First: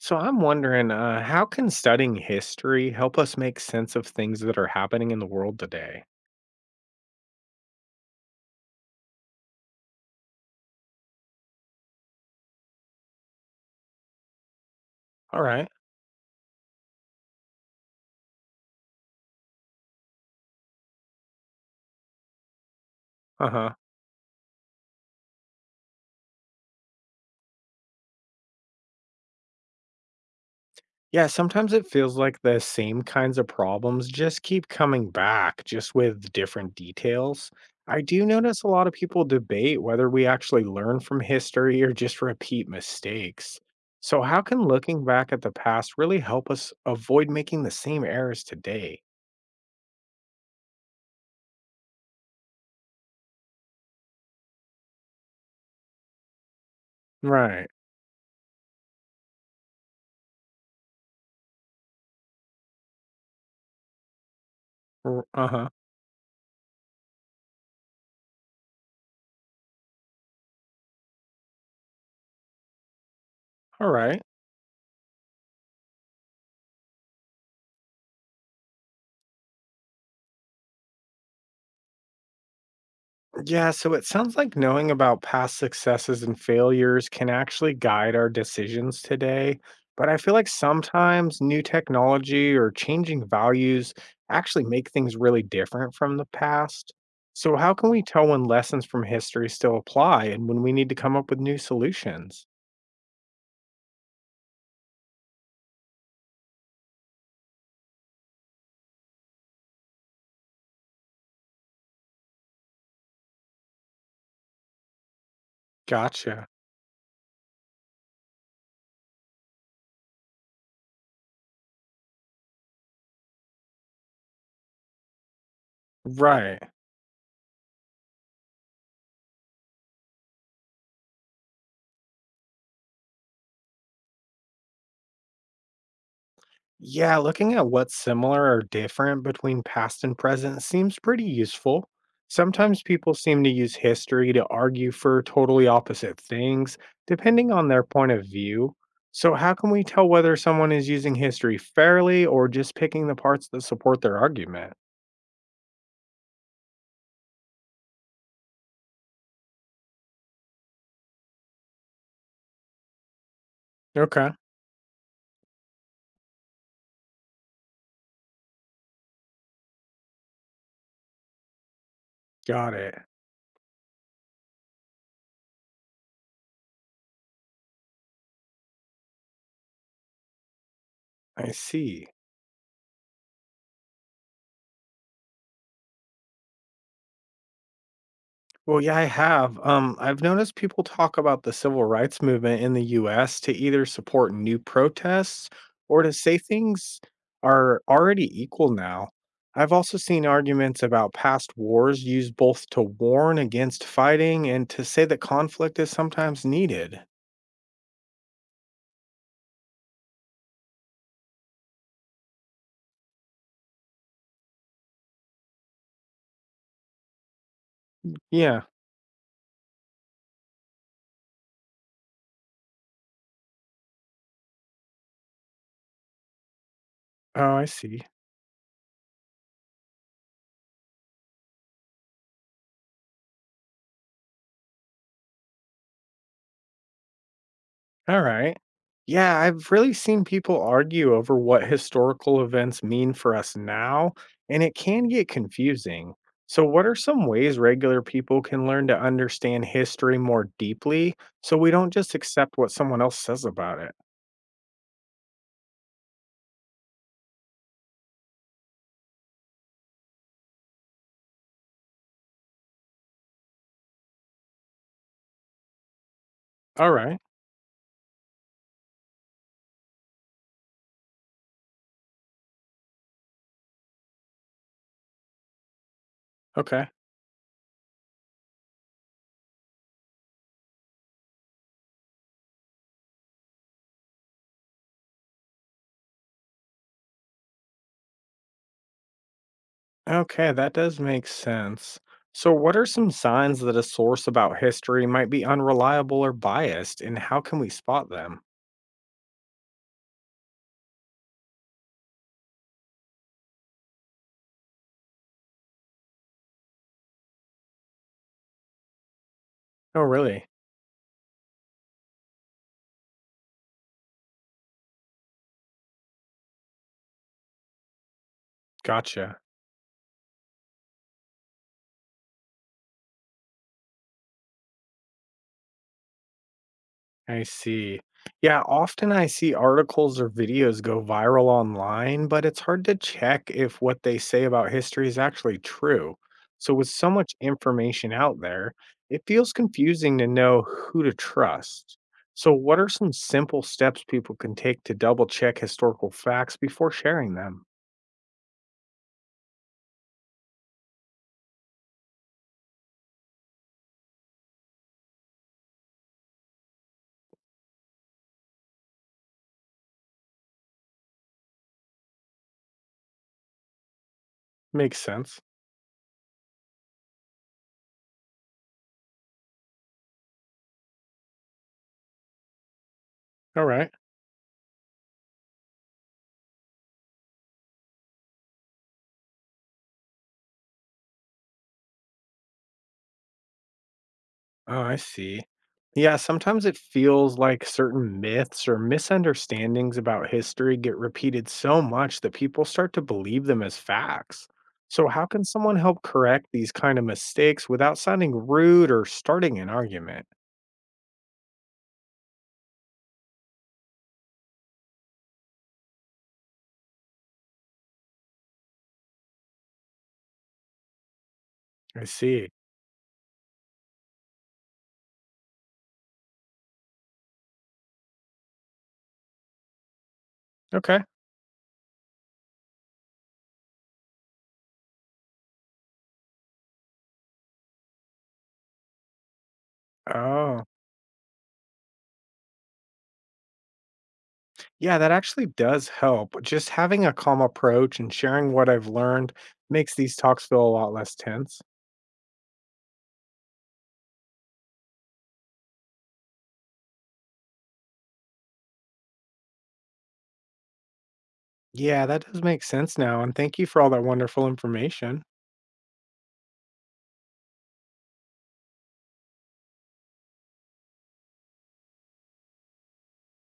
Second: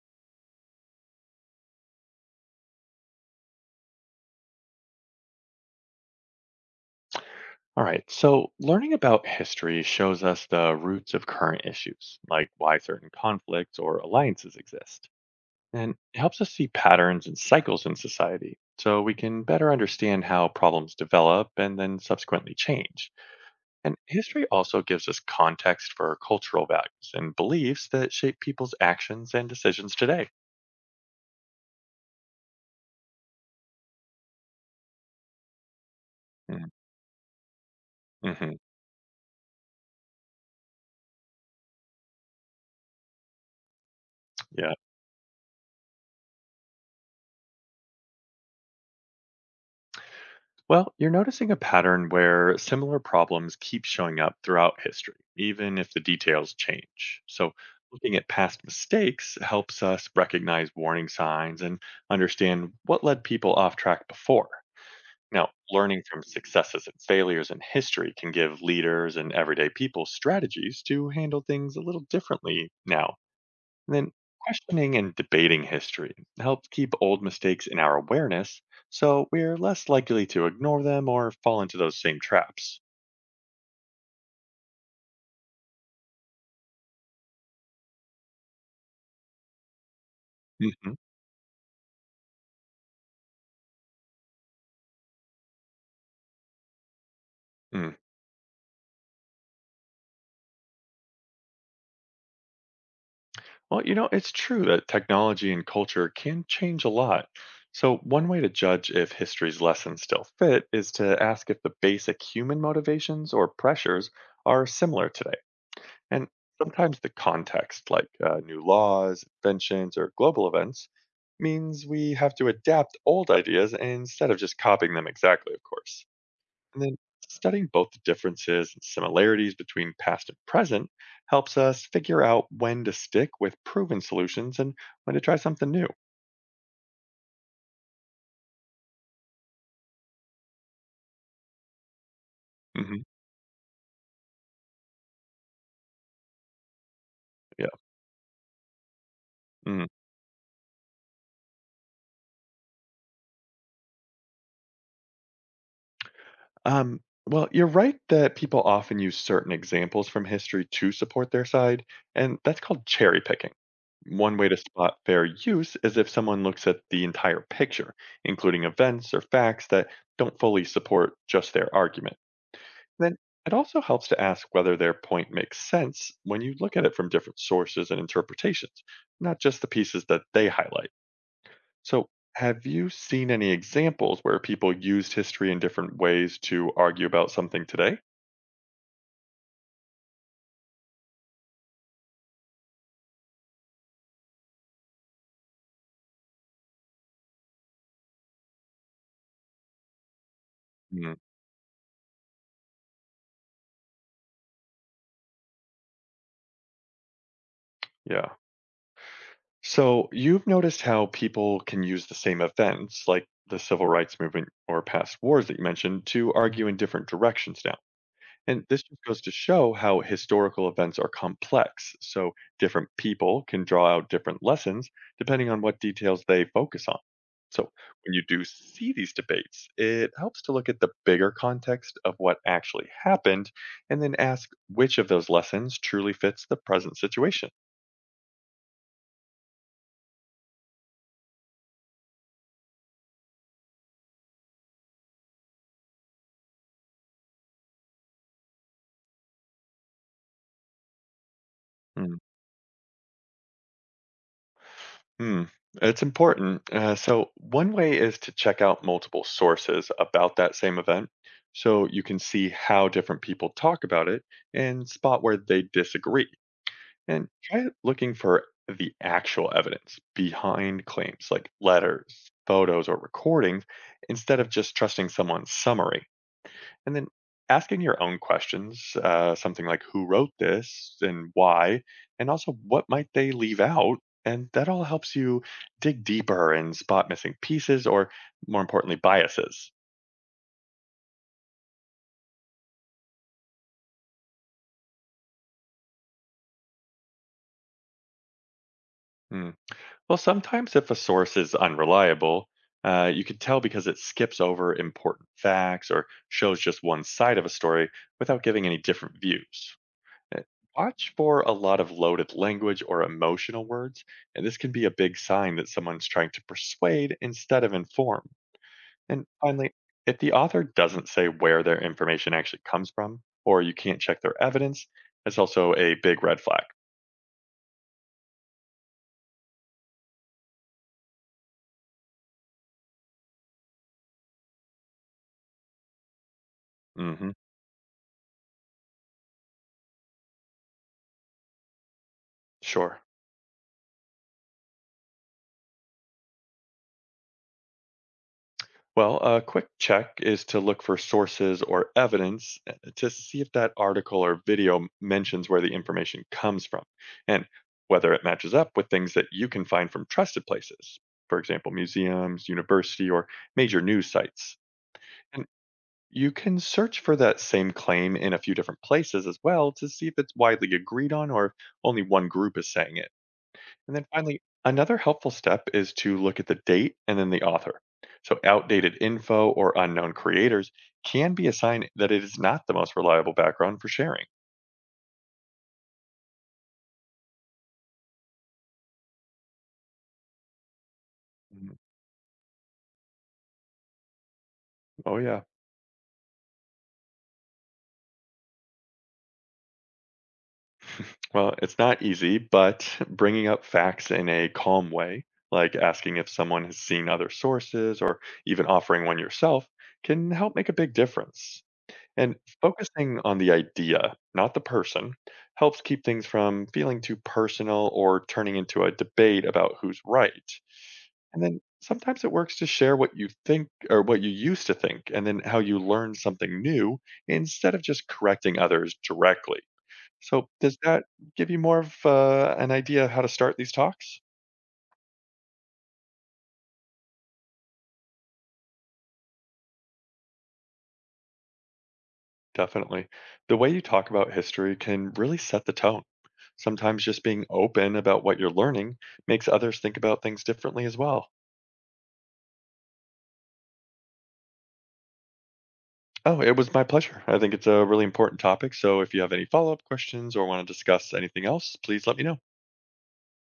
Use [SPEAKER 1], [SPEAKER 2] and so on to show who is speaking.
[SPEAKER 1] So I'm wondering, how can studying history help us make sense of things that are happening in the world today?
[SPEAKER 2] All right, so learning about history shows us the roots of current issues, like why certain conflicts or alliances exist.
[SPEAKER 1] All right.
[SPEAKER 2] And it helps us see patterns and cycles in society so we can better understand how problems develop and then subsequently change.
[SPEAKER 1] Uh huh.
[SPEAKER 2] And history also gives us context for cultural values and beliefs that shape people's actions and decisions today.
[SPEAKER 1] Yeah, sometimes it feels like the same kinds of problems just keep coming back, just with different details. I do
[SPEAKER 2] Mm-hmm.
[SPEAKER 1] notice a lot of people debate whether we actually learn from history or just repeat mistakes. So, how can
[SPEAKER 2] Yeah.
[SPEAKER 1] looking back at the past really help us avoid making the same errors today?
[SPEAKER 2] Well, you're noticing a pattern where similar problems keep showing up throughout history, even if the details change. So,
[SPEAKER 1] Right.
[SPEAKER 2] looking at past mistakes helps us recognize warning signs and understand what led people off track before.
[SPEAKER 1] Uh
[SPEAKER 2] Now,
[SPEAKER 1] huh.
[SPEAKER 2] learning from successes and failures in history can give leaders and everyday people strategies to handle things a little differently now,
[SPEAKER 1] All
[SPEAKER 2] and then
[SPEAKER 1] right.
[SPEAKER 2] questioning and debating history helps keep old mistakes in our awareness so we're less likely to ignore them or fall into those same traps.
[SPEAKER 1] Yeah, so it sounds like knowing about past successes and failures can actually guide our decisions today. But I feel like
[SPEAKER 2] hmm
[SPEAKER 1] sometimes new technology or changing values actually make things really different from the past. So, how can
[SPEAKER 2] Mm.
[SPEAKER 1] we tell when lessons from history still apply and when we need to come up with new solutions?
[SPEAKER 2] Well, it's true that technology and culture can change a lot. So, one way to judge if history's lessons still fit is to ask if the basic human motivations or pressures are similar today. And
[SPEAKER 1] Gotcha.
[SPEAKER 2] sometimes the context, like new laws, inventions, or global events, means we have to adapt old ideas instead of just copying them exactly, of course.
[SPEAKER 1] Right.
[SPEAKER 2] And then studying both the differences and similarities between past and present helps us figure out when to stick with proven solutions and when to try something new.
[SPEAKER 1] Yeah, looking at what's similar or different between past and present seems pretty useful. Sometimes
[SPEAKER 2] hmm
[SPEAKER 1] people seem to use history to argue for totally opposite things, depending
[SPEAKER 2] Yeah.
[SPEAKER 1] on their point of view. So, how can we
[SPEAKER 2] Mhm.
[SPEAKER 1] tell whether someone is using history fairly or just picking the parts that support their argument?
[SPEAKER 2] Um, well, you're right that people often use certain examples from history to support their side, and that's called cherry picking.
[SPEAKER 1] Okay,
[SPEAKER 2] One way to spot fair use is if someone looks at the entire picture, including events or facts that don't fully support just their argument.
[SPEAKER 1] got it.
[SPEAKER 2] Then it also helps to ask whether their point makes sense when you look at it from different sources and interpretations, not just the pieces that they highlight.
[SPEAKER 1] I see.
[SPEAKER 2] So, have you seen any examples where people used history in different ways to argue about something today?
[SPEAKER 1] Well, yeah, I have. I've noticed people talk about the civil rights movement in the US to either support new protests or to say things are already equal now. I've also seen arguments
[SPEAKER 2] Mm,
[SPEAKER 1] about past wars used both to warn against fighting and to say that conflict is sometimes needed.
[SPEAKER 2] yeah. So, you've noticed how people can use the same events, like the civil rights movement or past wars that you mentioned, to argue in different directions now.
[SPEAKER 1] Yeah.
[SPEAKER 2] And this just goes to show how historical events are complex, so different people can draw out different lessons depending on what details they focus on.
[SPEAKER 1] Oh,
[SPEAKER 2] So,
[SPEAKER 1] I see.
[SPEAKER 2] when you do see these debates, it helps to look at the bigger context of what actually happened and then ask which of those lessons truly fits the present situation.
[SPEAKER 1] Alright. Yeah, I've really seen people argue over what historical events mean for us now, and it can get confusing. So, what are some ways regular people can learn to understand history more deeply so we don't
[SPEAKER 2] Hmm.
[SPEAKER 1] just accept what someone else says about it?
[SPEAKER 2] Hmm, it's important. So, one way is to check out multiple sources about that same event so you can see how different people talk about it and spot where they disagree.
[SPEAKER 1] All right.
[SPEAKER 2] And try looking for the actual evidence behind claims like letters, photos, or recordings instead of just trusting someone's summary.
[SPEAKER 1] Okay.
[SPEAKER 2] And then asking your own questions, something like who wrote this and why, and also what might they leave out. And that all helps you dig deeper and spot missing pieces or, more importantly, biases.
[SPEAKER 1] Okay, that does make sense. So, what are some signs that a source about history might be unreliable or biased, and how can we spot them?
[SPEAKER 2] Hmm. Well, sometimes if a source is unreliable, you can tell because it skips over important facts or shows just one side of a story without giving any different views.
[SPEAKER 1] Oh,
[SPEAKER 2] Uh,
[SPEAKER 1] really?
[SPEAKER 2] Watch for a lot of loaded language or emotional words, and this can be a big sign that someone's trying to persuade instead of inform. And
[SPEAKER 1] Gotcha.
[SPEAKER 2] finally, if the author doesn't say where their information actually comes from, or you can't check their evidence, that's also a big red flag.
[SPEAKER 1] I see. Yeah, often I see articles or videos go viral online, but it's hard to check if what they say about history is actually true. So, with so
[SPEAKER 2] hmm
[SPEAKER 1] much information out there, it feels confusing to know who to trust. So, what are
[SPEAKER 2] Sure.
[SPEAKER 1] some simple steps people can take to double check historical facts before sharing them?
[SPEAKER 2] Well, a quick check is to look for sources or evidence to see if that article or video mentions where the information comes from and whether it matches up with things that you can find from trusted places, for example, museums, university, or major news sites.
[SPEAKER 1] Makes sense.
[SPEAKER 2] And you can search for that same claim in a few different places as well to see if it's widely agreed on or if only one group is saying it.
[SPEAKER 1] All right.
[SPEAKER 2] And then finally, another helpful step is to look at the date and then the author. So, outdated info or unknown creators can be a sign that it is not the most reliable background for sharing.
[SPEAKER 1] Oh, I see. Yeah, sometimes it feels like certain myths or misunderstandings about history get repeated
[SPEAKER 2] Mhm.
[SPEAKER 1] so much that people start to believe them as facts. So,
[SPEAKER 2] Oh,
[SPEAKER 1] how
[SPEAKER 2] yeah.
[SPEAKER 1] can someone help correct these kind of mistakes without sounding rude or starting an argument?
[SPEAKER 2] Well, it's not easy, but bringing up facts in a calm way, like asking if someone has seen other sources or even offering one yourself, can help make a big difference.
[SPEAKER 1] I
[SPEAKER 2] And
[SPEAKER 1] see.
[SPEAKER 2] focusing on the idea, not the person, helps keep things from feeling too personal or turning into a debate about who's right.
[SPEAKER 1] Okay.
[SPEAKER 2] And then sometimes it works to share what you think or what you used to think and then how you learned something new instead of just correcting others directly. So,
[SPEAKER 1] Oh,
[SPEAKER 2] does that give you more of an idea of how to start these talks?
[SPEAKER 1] yeah, that actually does help. Just having a calm approach and sharing what I've learned makes these talks feel a lot less tense.
[SPEAKER 2] Definitely. The way you talk about history can really set the tone. Sometimes just being open about what you're learning makes others think about things differently as well.
[SPEAKER 1] Yeah, that does make sense now. And thank you for all that wonderful information.
[SPEAKER 2] Oh, it was my pleasure. I think it's a really important topic. So if you have any follow up questions or want to discuss anything else, please let me know.